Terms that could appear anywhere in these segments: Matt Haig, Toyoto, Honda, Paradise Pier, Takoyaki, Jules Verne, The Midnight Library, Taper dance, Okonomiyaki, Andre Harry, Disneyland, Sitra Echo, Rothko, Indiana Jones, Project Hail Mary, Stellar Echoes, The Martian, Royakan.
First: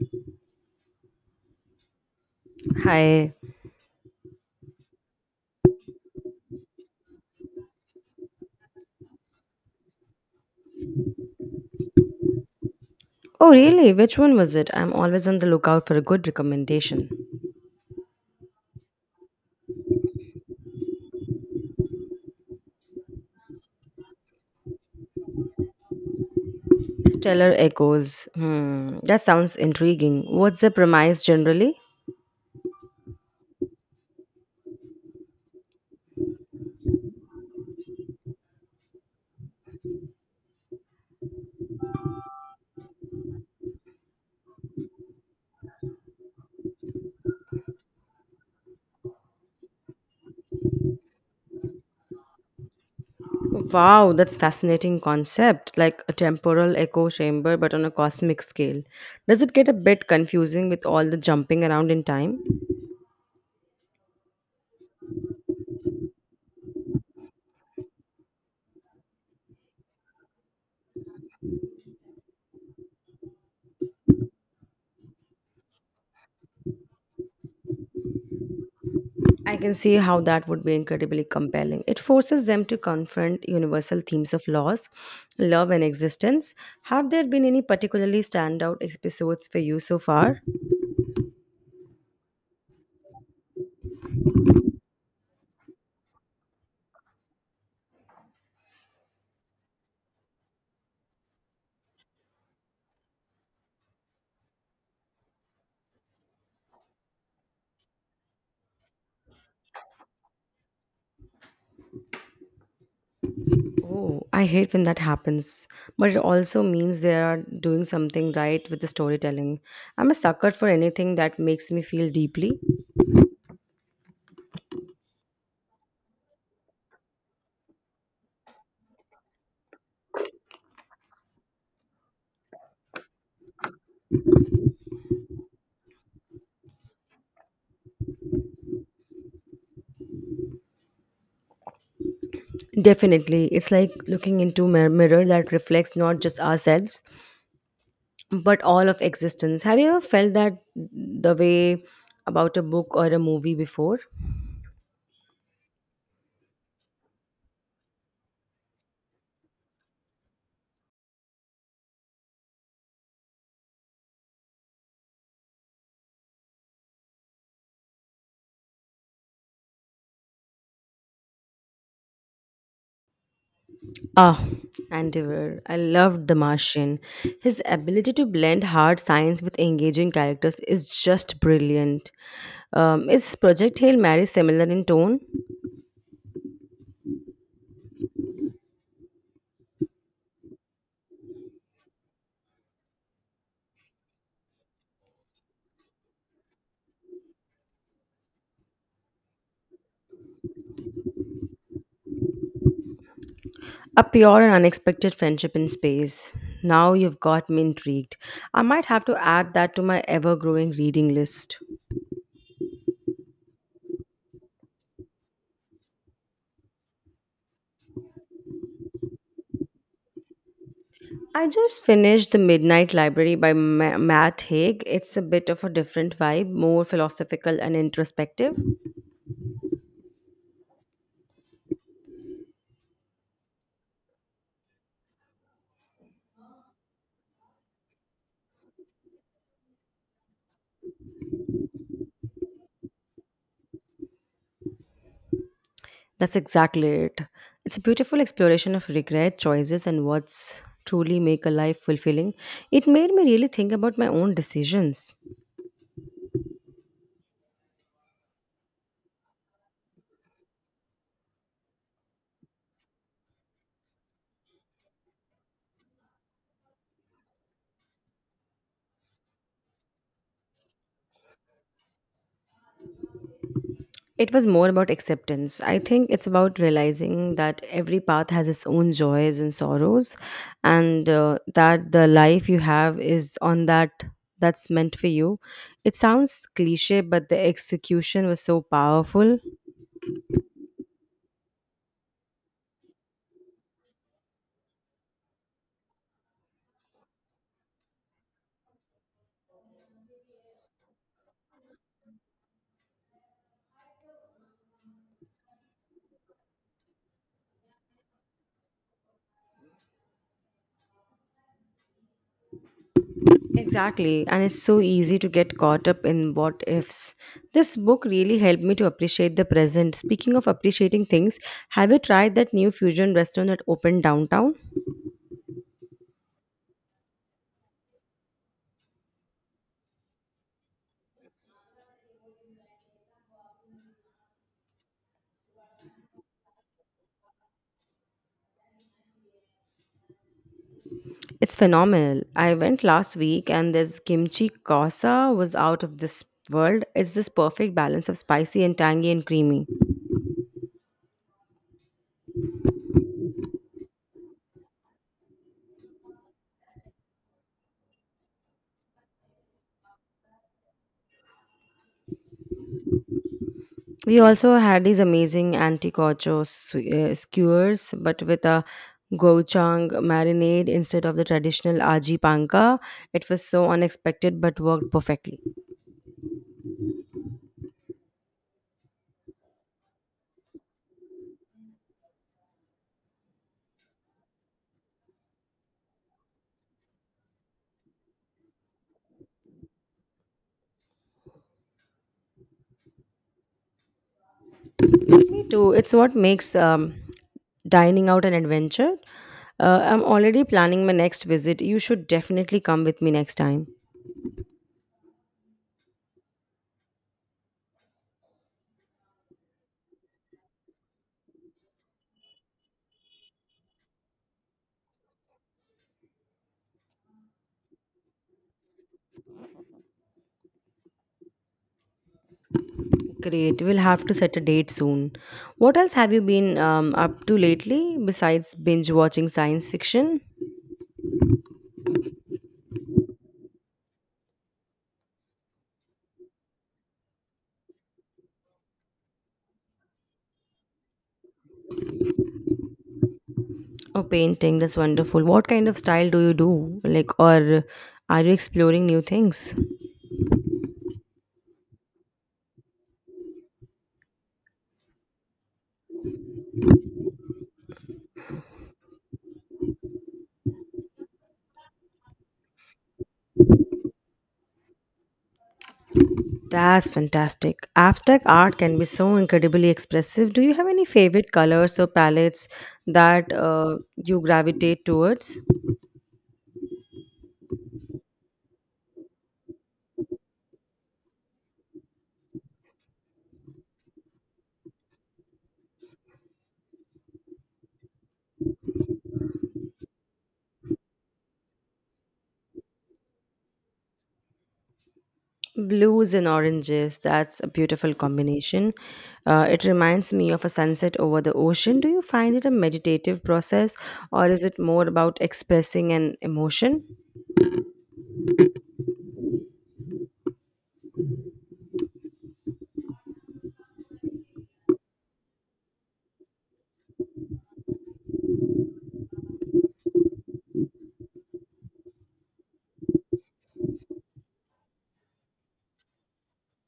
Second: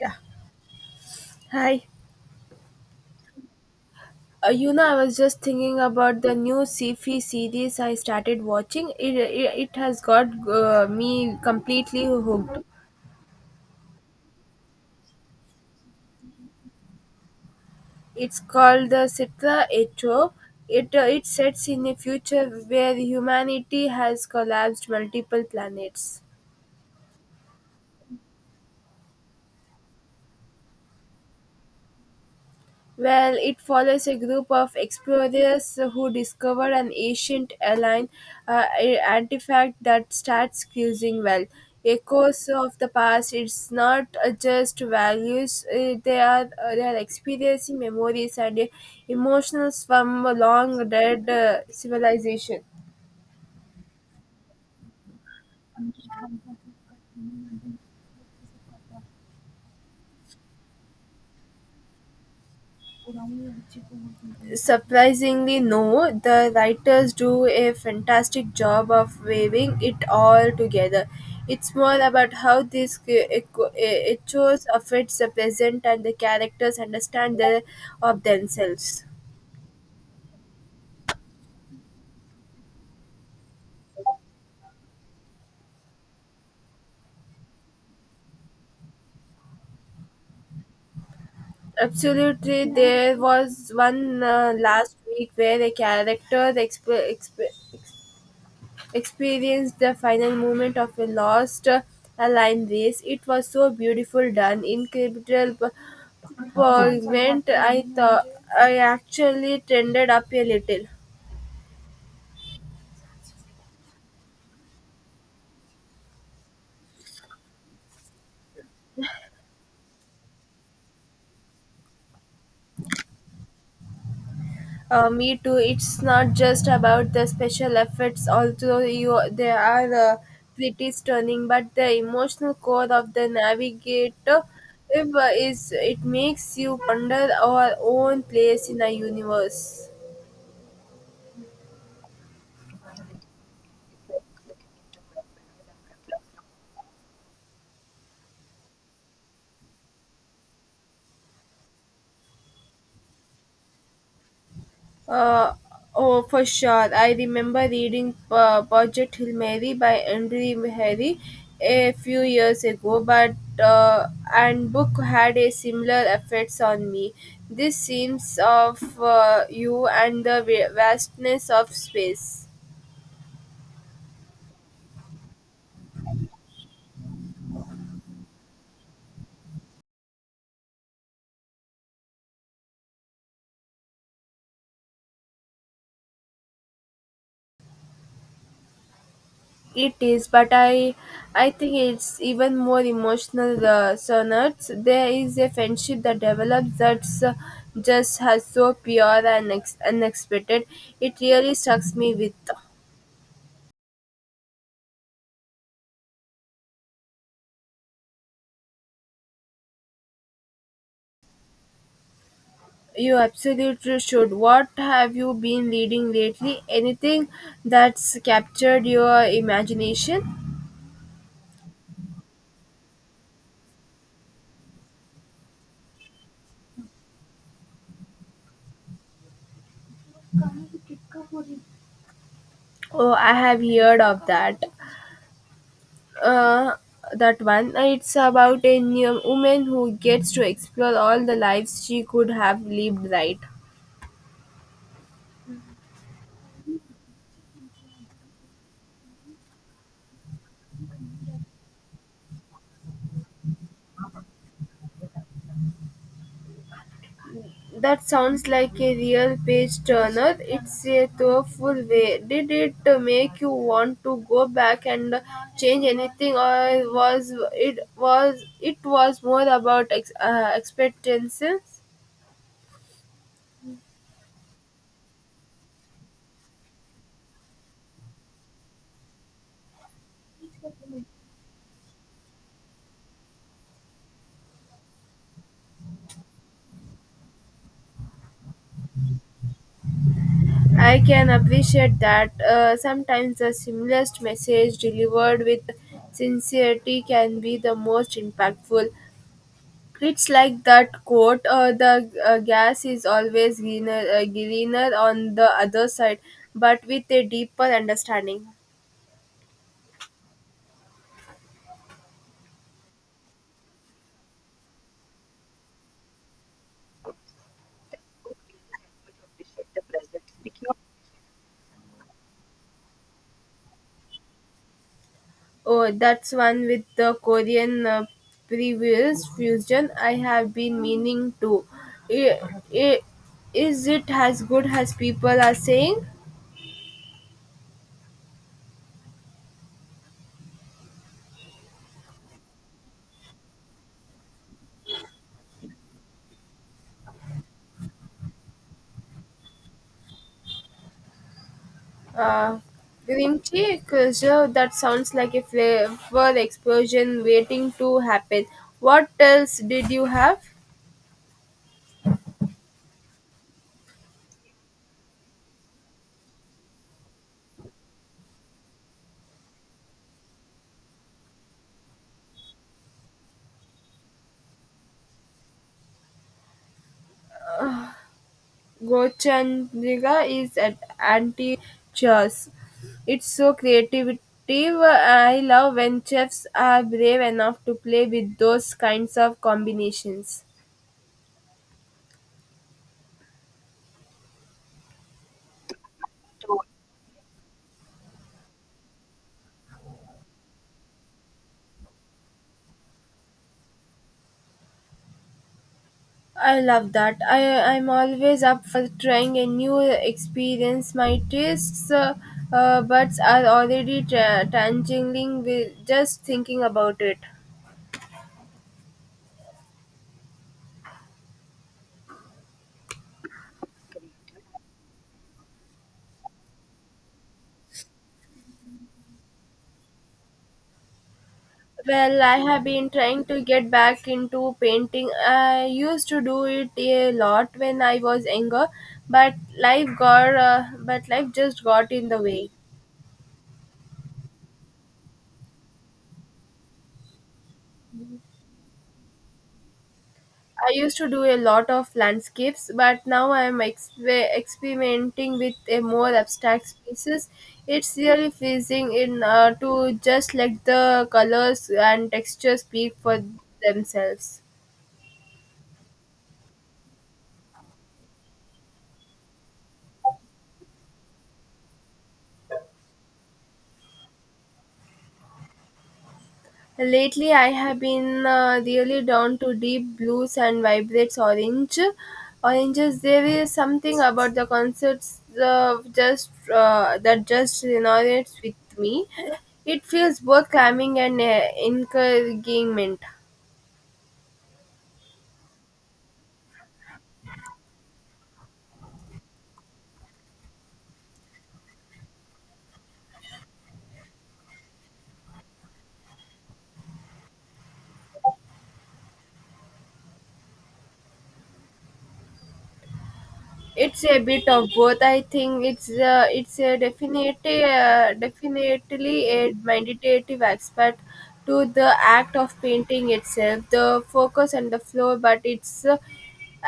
Yeah. Hi. Hi. I was just thinking about the new sci-fi series I started watching. It has got me completely hooked. Oh, really? Which one was it? I'm always on the lookout for a good recommendation. It's called the Sitra Echo. It sets in a future where humanity has collapsed multiple planets. Stellar Echoes. Hmm, that sounds intriguing. What's the premise generally? Well, it follows a group of explorers who discover an ancient airline artifact that starts cruising well. Echoes of the past. It's not just values; they are experiencing memories and emotions from a long dead civilization. Wow, that's fascinating concept, like a temporal echo chamber but on a cosmic scale. Does it get a bit confusing with all the jumping around in time? Surprisingly no, the writers do a fantastic job of weaving it all together. It's more about how these echoes affects the present and the characters understand the, of themselves. I can see how that would be incredibly compelling. It forces them to confront universal themes of loss, love, and existence. Have there been any particularly standout episodes for you so far? Absolutely, there was one last week where a character experienced the final moment of a lost a line race. It was so beautiful done, incredible Pergament, I thought I actually trended up a little. Oh, I hate when that happens, but it also means they are doing something right with the storytelling. I'm a sucker for anything that makes me feel deeply. Me too. It's not just about the special effects, although you they are pretty stunning, but the emotional core of the navigator if, is it makes you ponder our own place in the universe. Definitely, it's like looking into a mirror that reflects not just ourselves, but all of existence. Have you ever felt that the way about a book or a movie before? Uh, oh, for sure. I remember reading Project Hail Mary by Andre Harry a few years ago, but uh, and book had a similar effects on me. This seems of you and the vastness of space. Ah, Andiver. I loved The Martian. His ability to blend hard science with engaging characters is just brilliant. Is Project Hail Mary similar in tone? It is, but I think it's even more emotional sonnets. There is a friendship that develops that's just has so pure and unexpected. It really struck me with. A pure and unexpected friendship in space. Now you've got me intrigued. I might have to add that to my ever growing reading list. You absolutely should. What have you been reading lately? Anything that's captured your imagination? I just finished The Midnight Library by Matt Haig. It's a bit of a different vibe, more philosophical and introspective. Oh, I have heard of that. uh, that one. It's about a new woman who gets to explore all the lives she could have lived, right? That's exactly it. It's a beautiful exploration of regret, choices, and what's truly make a life fulfilling. It made me really think about my own decisions. That sounds like a real page turner. It's a thoughtful way. Did it make you want to go back and change anything, or was it was it was more about expectations? It was more about acceptance. I think it's about realizing that every path has its own joys and sorrows, and that the life you have is on that that's meant for you. It sounds cliche, but the execution was so powerful. I can appreciate that sometimes the simplest message delivered with sincerity can be the most impactful. It's like that quote: "The gas is always greener, greener on the other side," but with a deeper understanding. Exactly, and it's so easy to get caught up in what ifs. This book really helped me to appreciate the present. Speaking of appreciating things, have you tried that new fusion restaurant that opened downtown? Oh, that's one with the Korean previous fusion. I have been meaning to. I- I- Is it as good as people are saying? It's phenomenal. I went last week and this kimchi kasa was out of this world. It's this perfect balance of spicy and tangy and creamy. Uh, Vinci Preserve, that sounds like a flavor explosion waiting to happen. What else did you have? We also had these amazing skewers, but with a gochujang marinade instead of the traditional aji panka. It was so unexpected but worked perfectly. Gochandriga is at anti chess. It's so creative. I love when chefs are brave enough to play with those kinds of combinations. Me too. It's what makes dining out an adventure. I'm already planning my next visit. You should definitely come with me next time. I love that. I'm always up for trying a new experience. My tastes buds are already tangling with just thinking about it. Great. We'll have to set a date soon. What else have you been up to lately besides binge watching science fiction Well, I have been trying to get back into painting. I used to do it a lot when I was younger, but life just got in the way. or painting? That's wonderful. What kind of style do you do? Like, or are you exploring new things? I used to do a lot of landscapes, but now I am experimenting with a more abstract pieces. It's really pleasing in to just let the colors and textures speak for themselves. That's fantastic. Abstract art can be so incredibly expressive. Do you have any favorite colors or palettes that you gravitate towards? Lately, I have been really down to deep blues and vibrates orange. Oranges. There is something about the concerts just that just resonates with me. It feels both calming and encouragement. Blues and oranges, that's a beautiful combination. It reminds me of a sunset over the ocean. Do you find it a meditative process or is it more about expressing an emotion? It's a bit of both. I think it's a definitely definitely a meditative aspect to the act of painting itself, the focus and the flow, but it's uh,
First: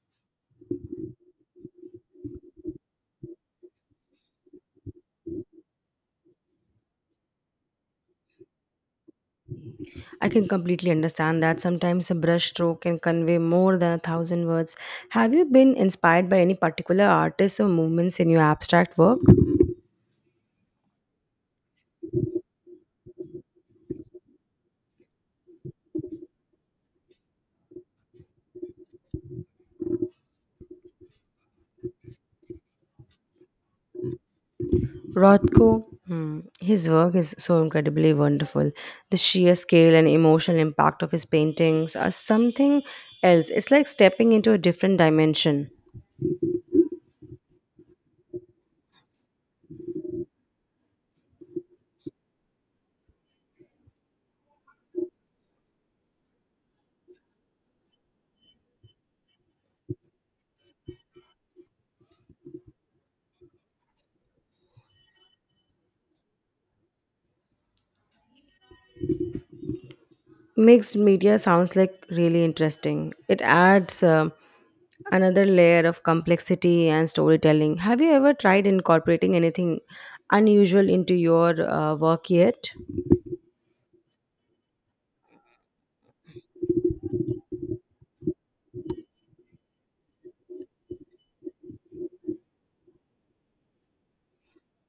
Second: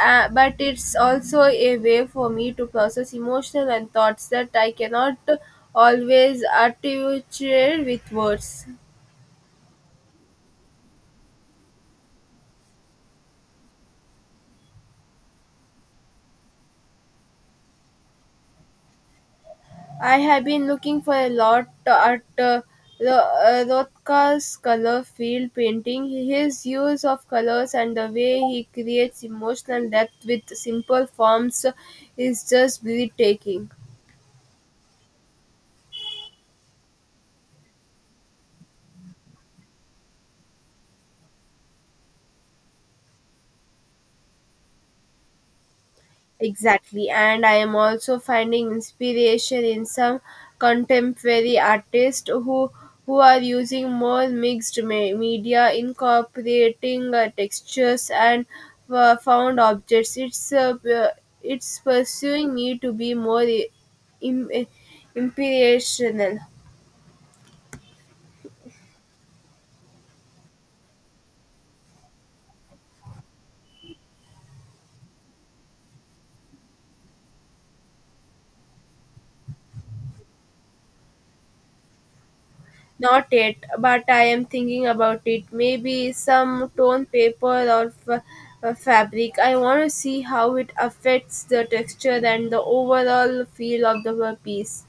uh, but it's also a way for me to process emotional and thoughts that I cannot always articulate with words. I can completely understand that sometimes a brush stroke can convey more than a thousand words. Have you been inspired by any particular artists or movements in your abstract work? I have been looking for a lot at Rothko's color field painting. His use of colors and the way he creates emotional depth with simple forms is just breathtaking. Rothko, mm, his work is so incredibly wonderful. The sheer scale and emotional impact of his paintings are something else. It's like stepping into a different dimension. Exactly, and I am also finding inspiration in some contemporary artists who are using more mixed media, incorporating textures and found objects. It's pursuing me to be more im- uh, inspirational. Mixed media sounds like really interesting. It adds another layer of complexity and storytelling. Have you ever tried incorporating anything unusual into your work yet? Not yet, but I am thinking about it. Maybe some torn paper or fabric. I want to see how it affects the texture and the overall feel of the piece.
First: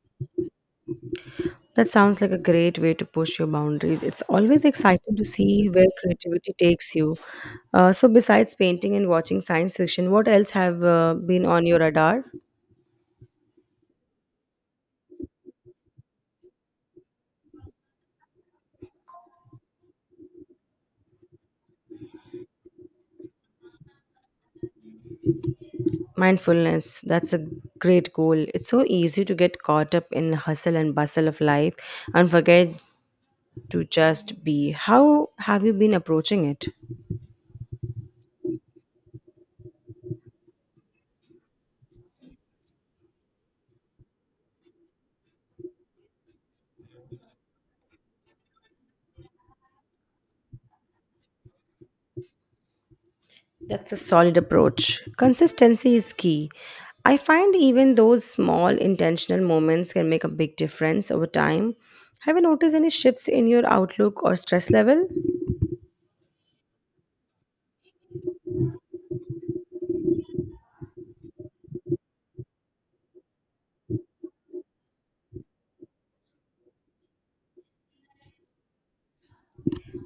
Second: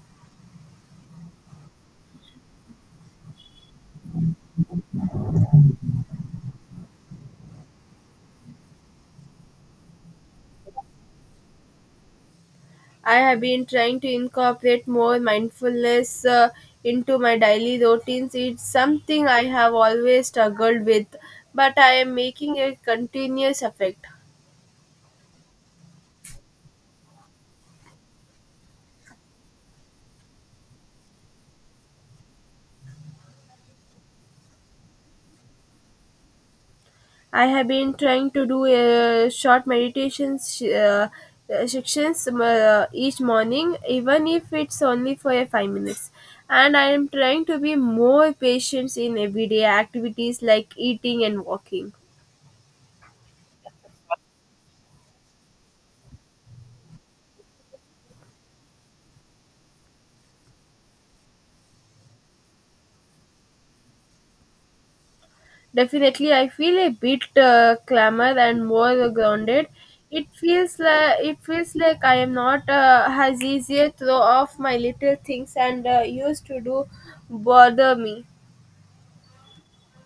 That sounds like a great way to push your boundaries. It's always exciting to see where creativity takes you. So, besides painting and watching science fiction, what else have been on your radar? I have been trying to incorporate more mindfulness into my daily routines. It's something I have always struggled with, but I am making a continuous effort. Mindfulness. That's a great goal. It's so easy to get caught up in the hustle and bustle of life and forget to just be. How have you been approaching it? I have been trying to do a short meditations sections each morning, even if it's only for a 5 minutes. And I am trying to be more patient in everyday activities like eating and walking. That's a solid approach. Consistency is key. I find even those small intentional moments can make a big difference over time. Have you noticed any shifts in your outlook or stress level? Definitely, I feel a bit clamor and more grounded. It feels like I am not as easier throw off my little things and used to do bother me.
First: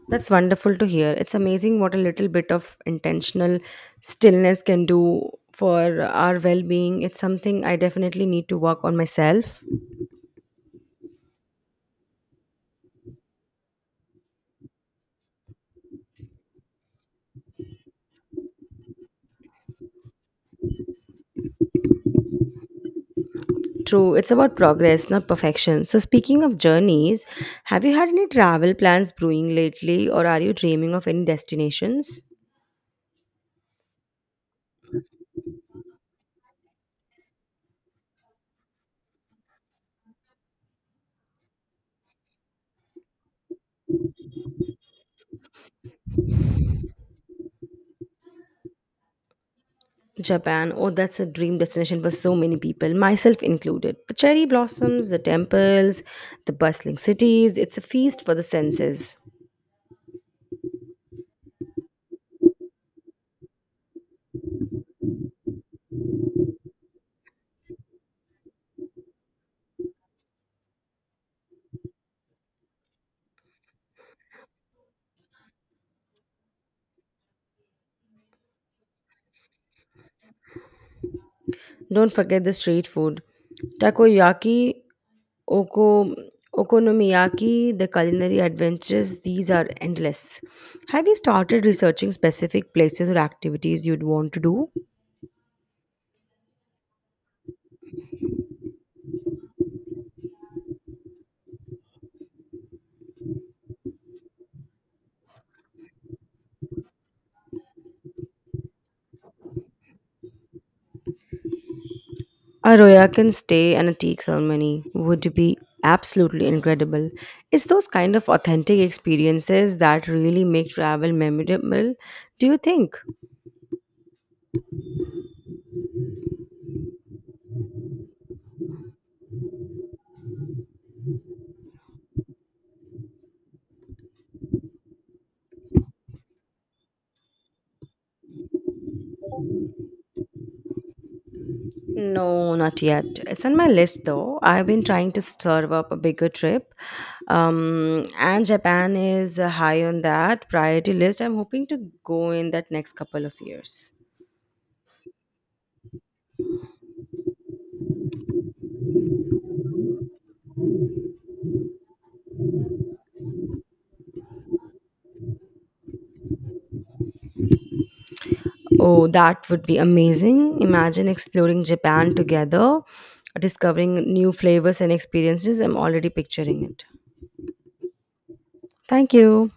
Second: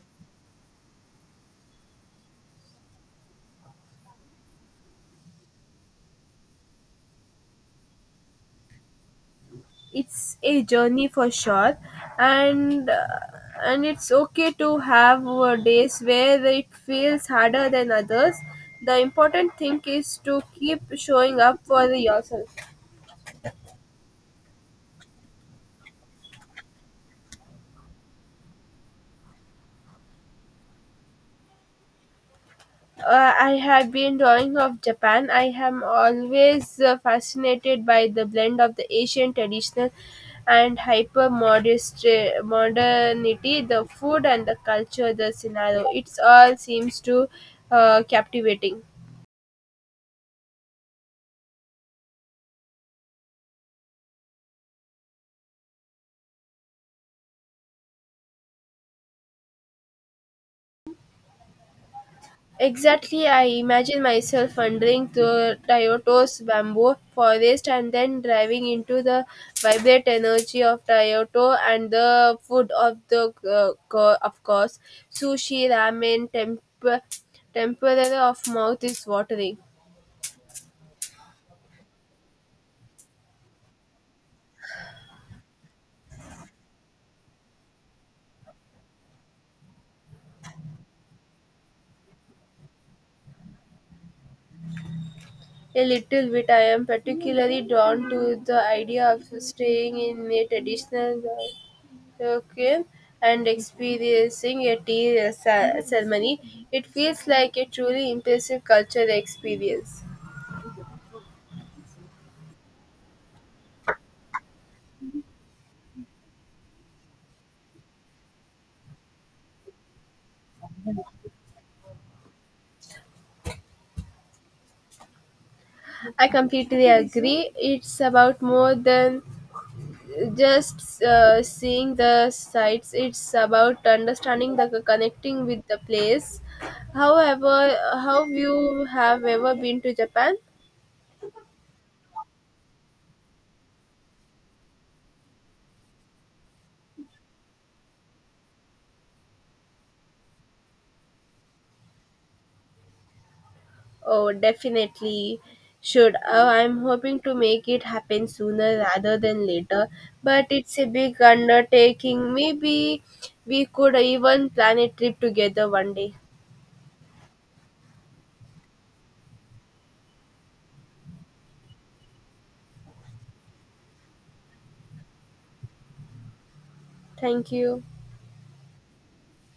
That's wonderful to hear. It's amazing what a little bit of intentional stillness can do for our well being. It's something I definitely need to work on myself. It's a journey for sure, and uh, and it's okay to have days where it feels harder than others. The important thing is to keep showing up for yourself. True, it's about progress, not perfection. So, speaking of journeys, have you had any travel plans brewing lately, or are you dreaming of any destinations? I have been drawing of Japan. I am always fascinated by the blend of the Asian traditional and hyper modernity. The food and the culture, the scenario, it's all seems to captivating. Japan, oh, that's a dream destination for so many people, myself included. The cherry blossoms, the temples, the bustling cities, it's a feast for the senses. Exactly, I imagine myself wandering through Toyoto's bamboo forest and then driving into the vibrant energy of Toyoto and the food of the of course sushi, ramen, tempura of mouth is watering. Don't forget the street food. Takoyaki Oko, Okonomiyaki, the culinary adventures, these are endless. Have you started researching specific places or activities you'd want to do? A little bit. I am particularly drawn to the idea of staying in a traditional okay and experiencing a tea ceremony. It feels like a truly impressive cultural experience. A Royakan stay and a tea ceremony would be absolutely incredible. It's those kind of authentic experiences that really make travel memorable, do you think? I completely agree. It's about more than just seeing the sights. It's about understanding the connecting with the place. However, how you have ever been to Japan? No, not yet. It's on my list though. I've been trying to serve up a bigger trip. And Japan is high on that priority list. I'm hoping to go in that next couple of years. Oh, definitely should. I'm hoping to make it happen sooner rather than later, but it's a big undertaking. Maybe we could even plan a trip together one day. Oh, that would be amazing. Imagine exploring Japan together, discovering new flavors and experiences. I'm already picturing it. Thank you. Thank you.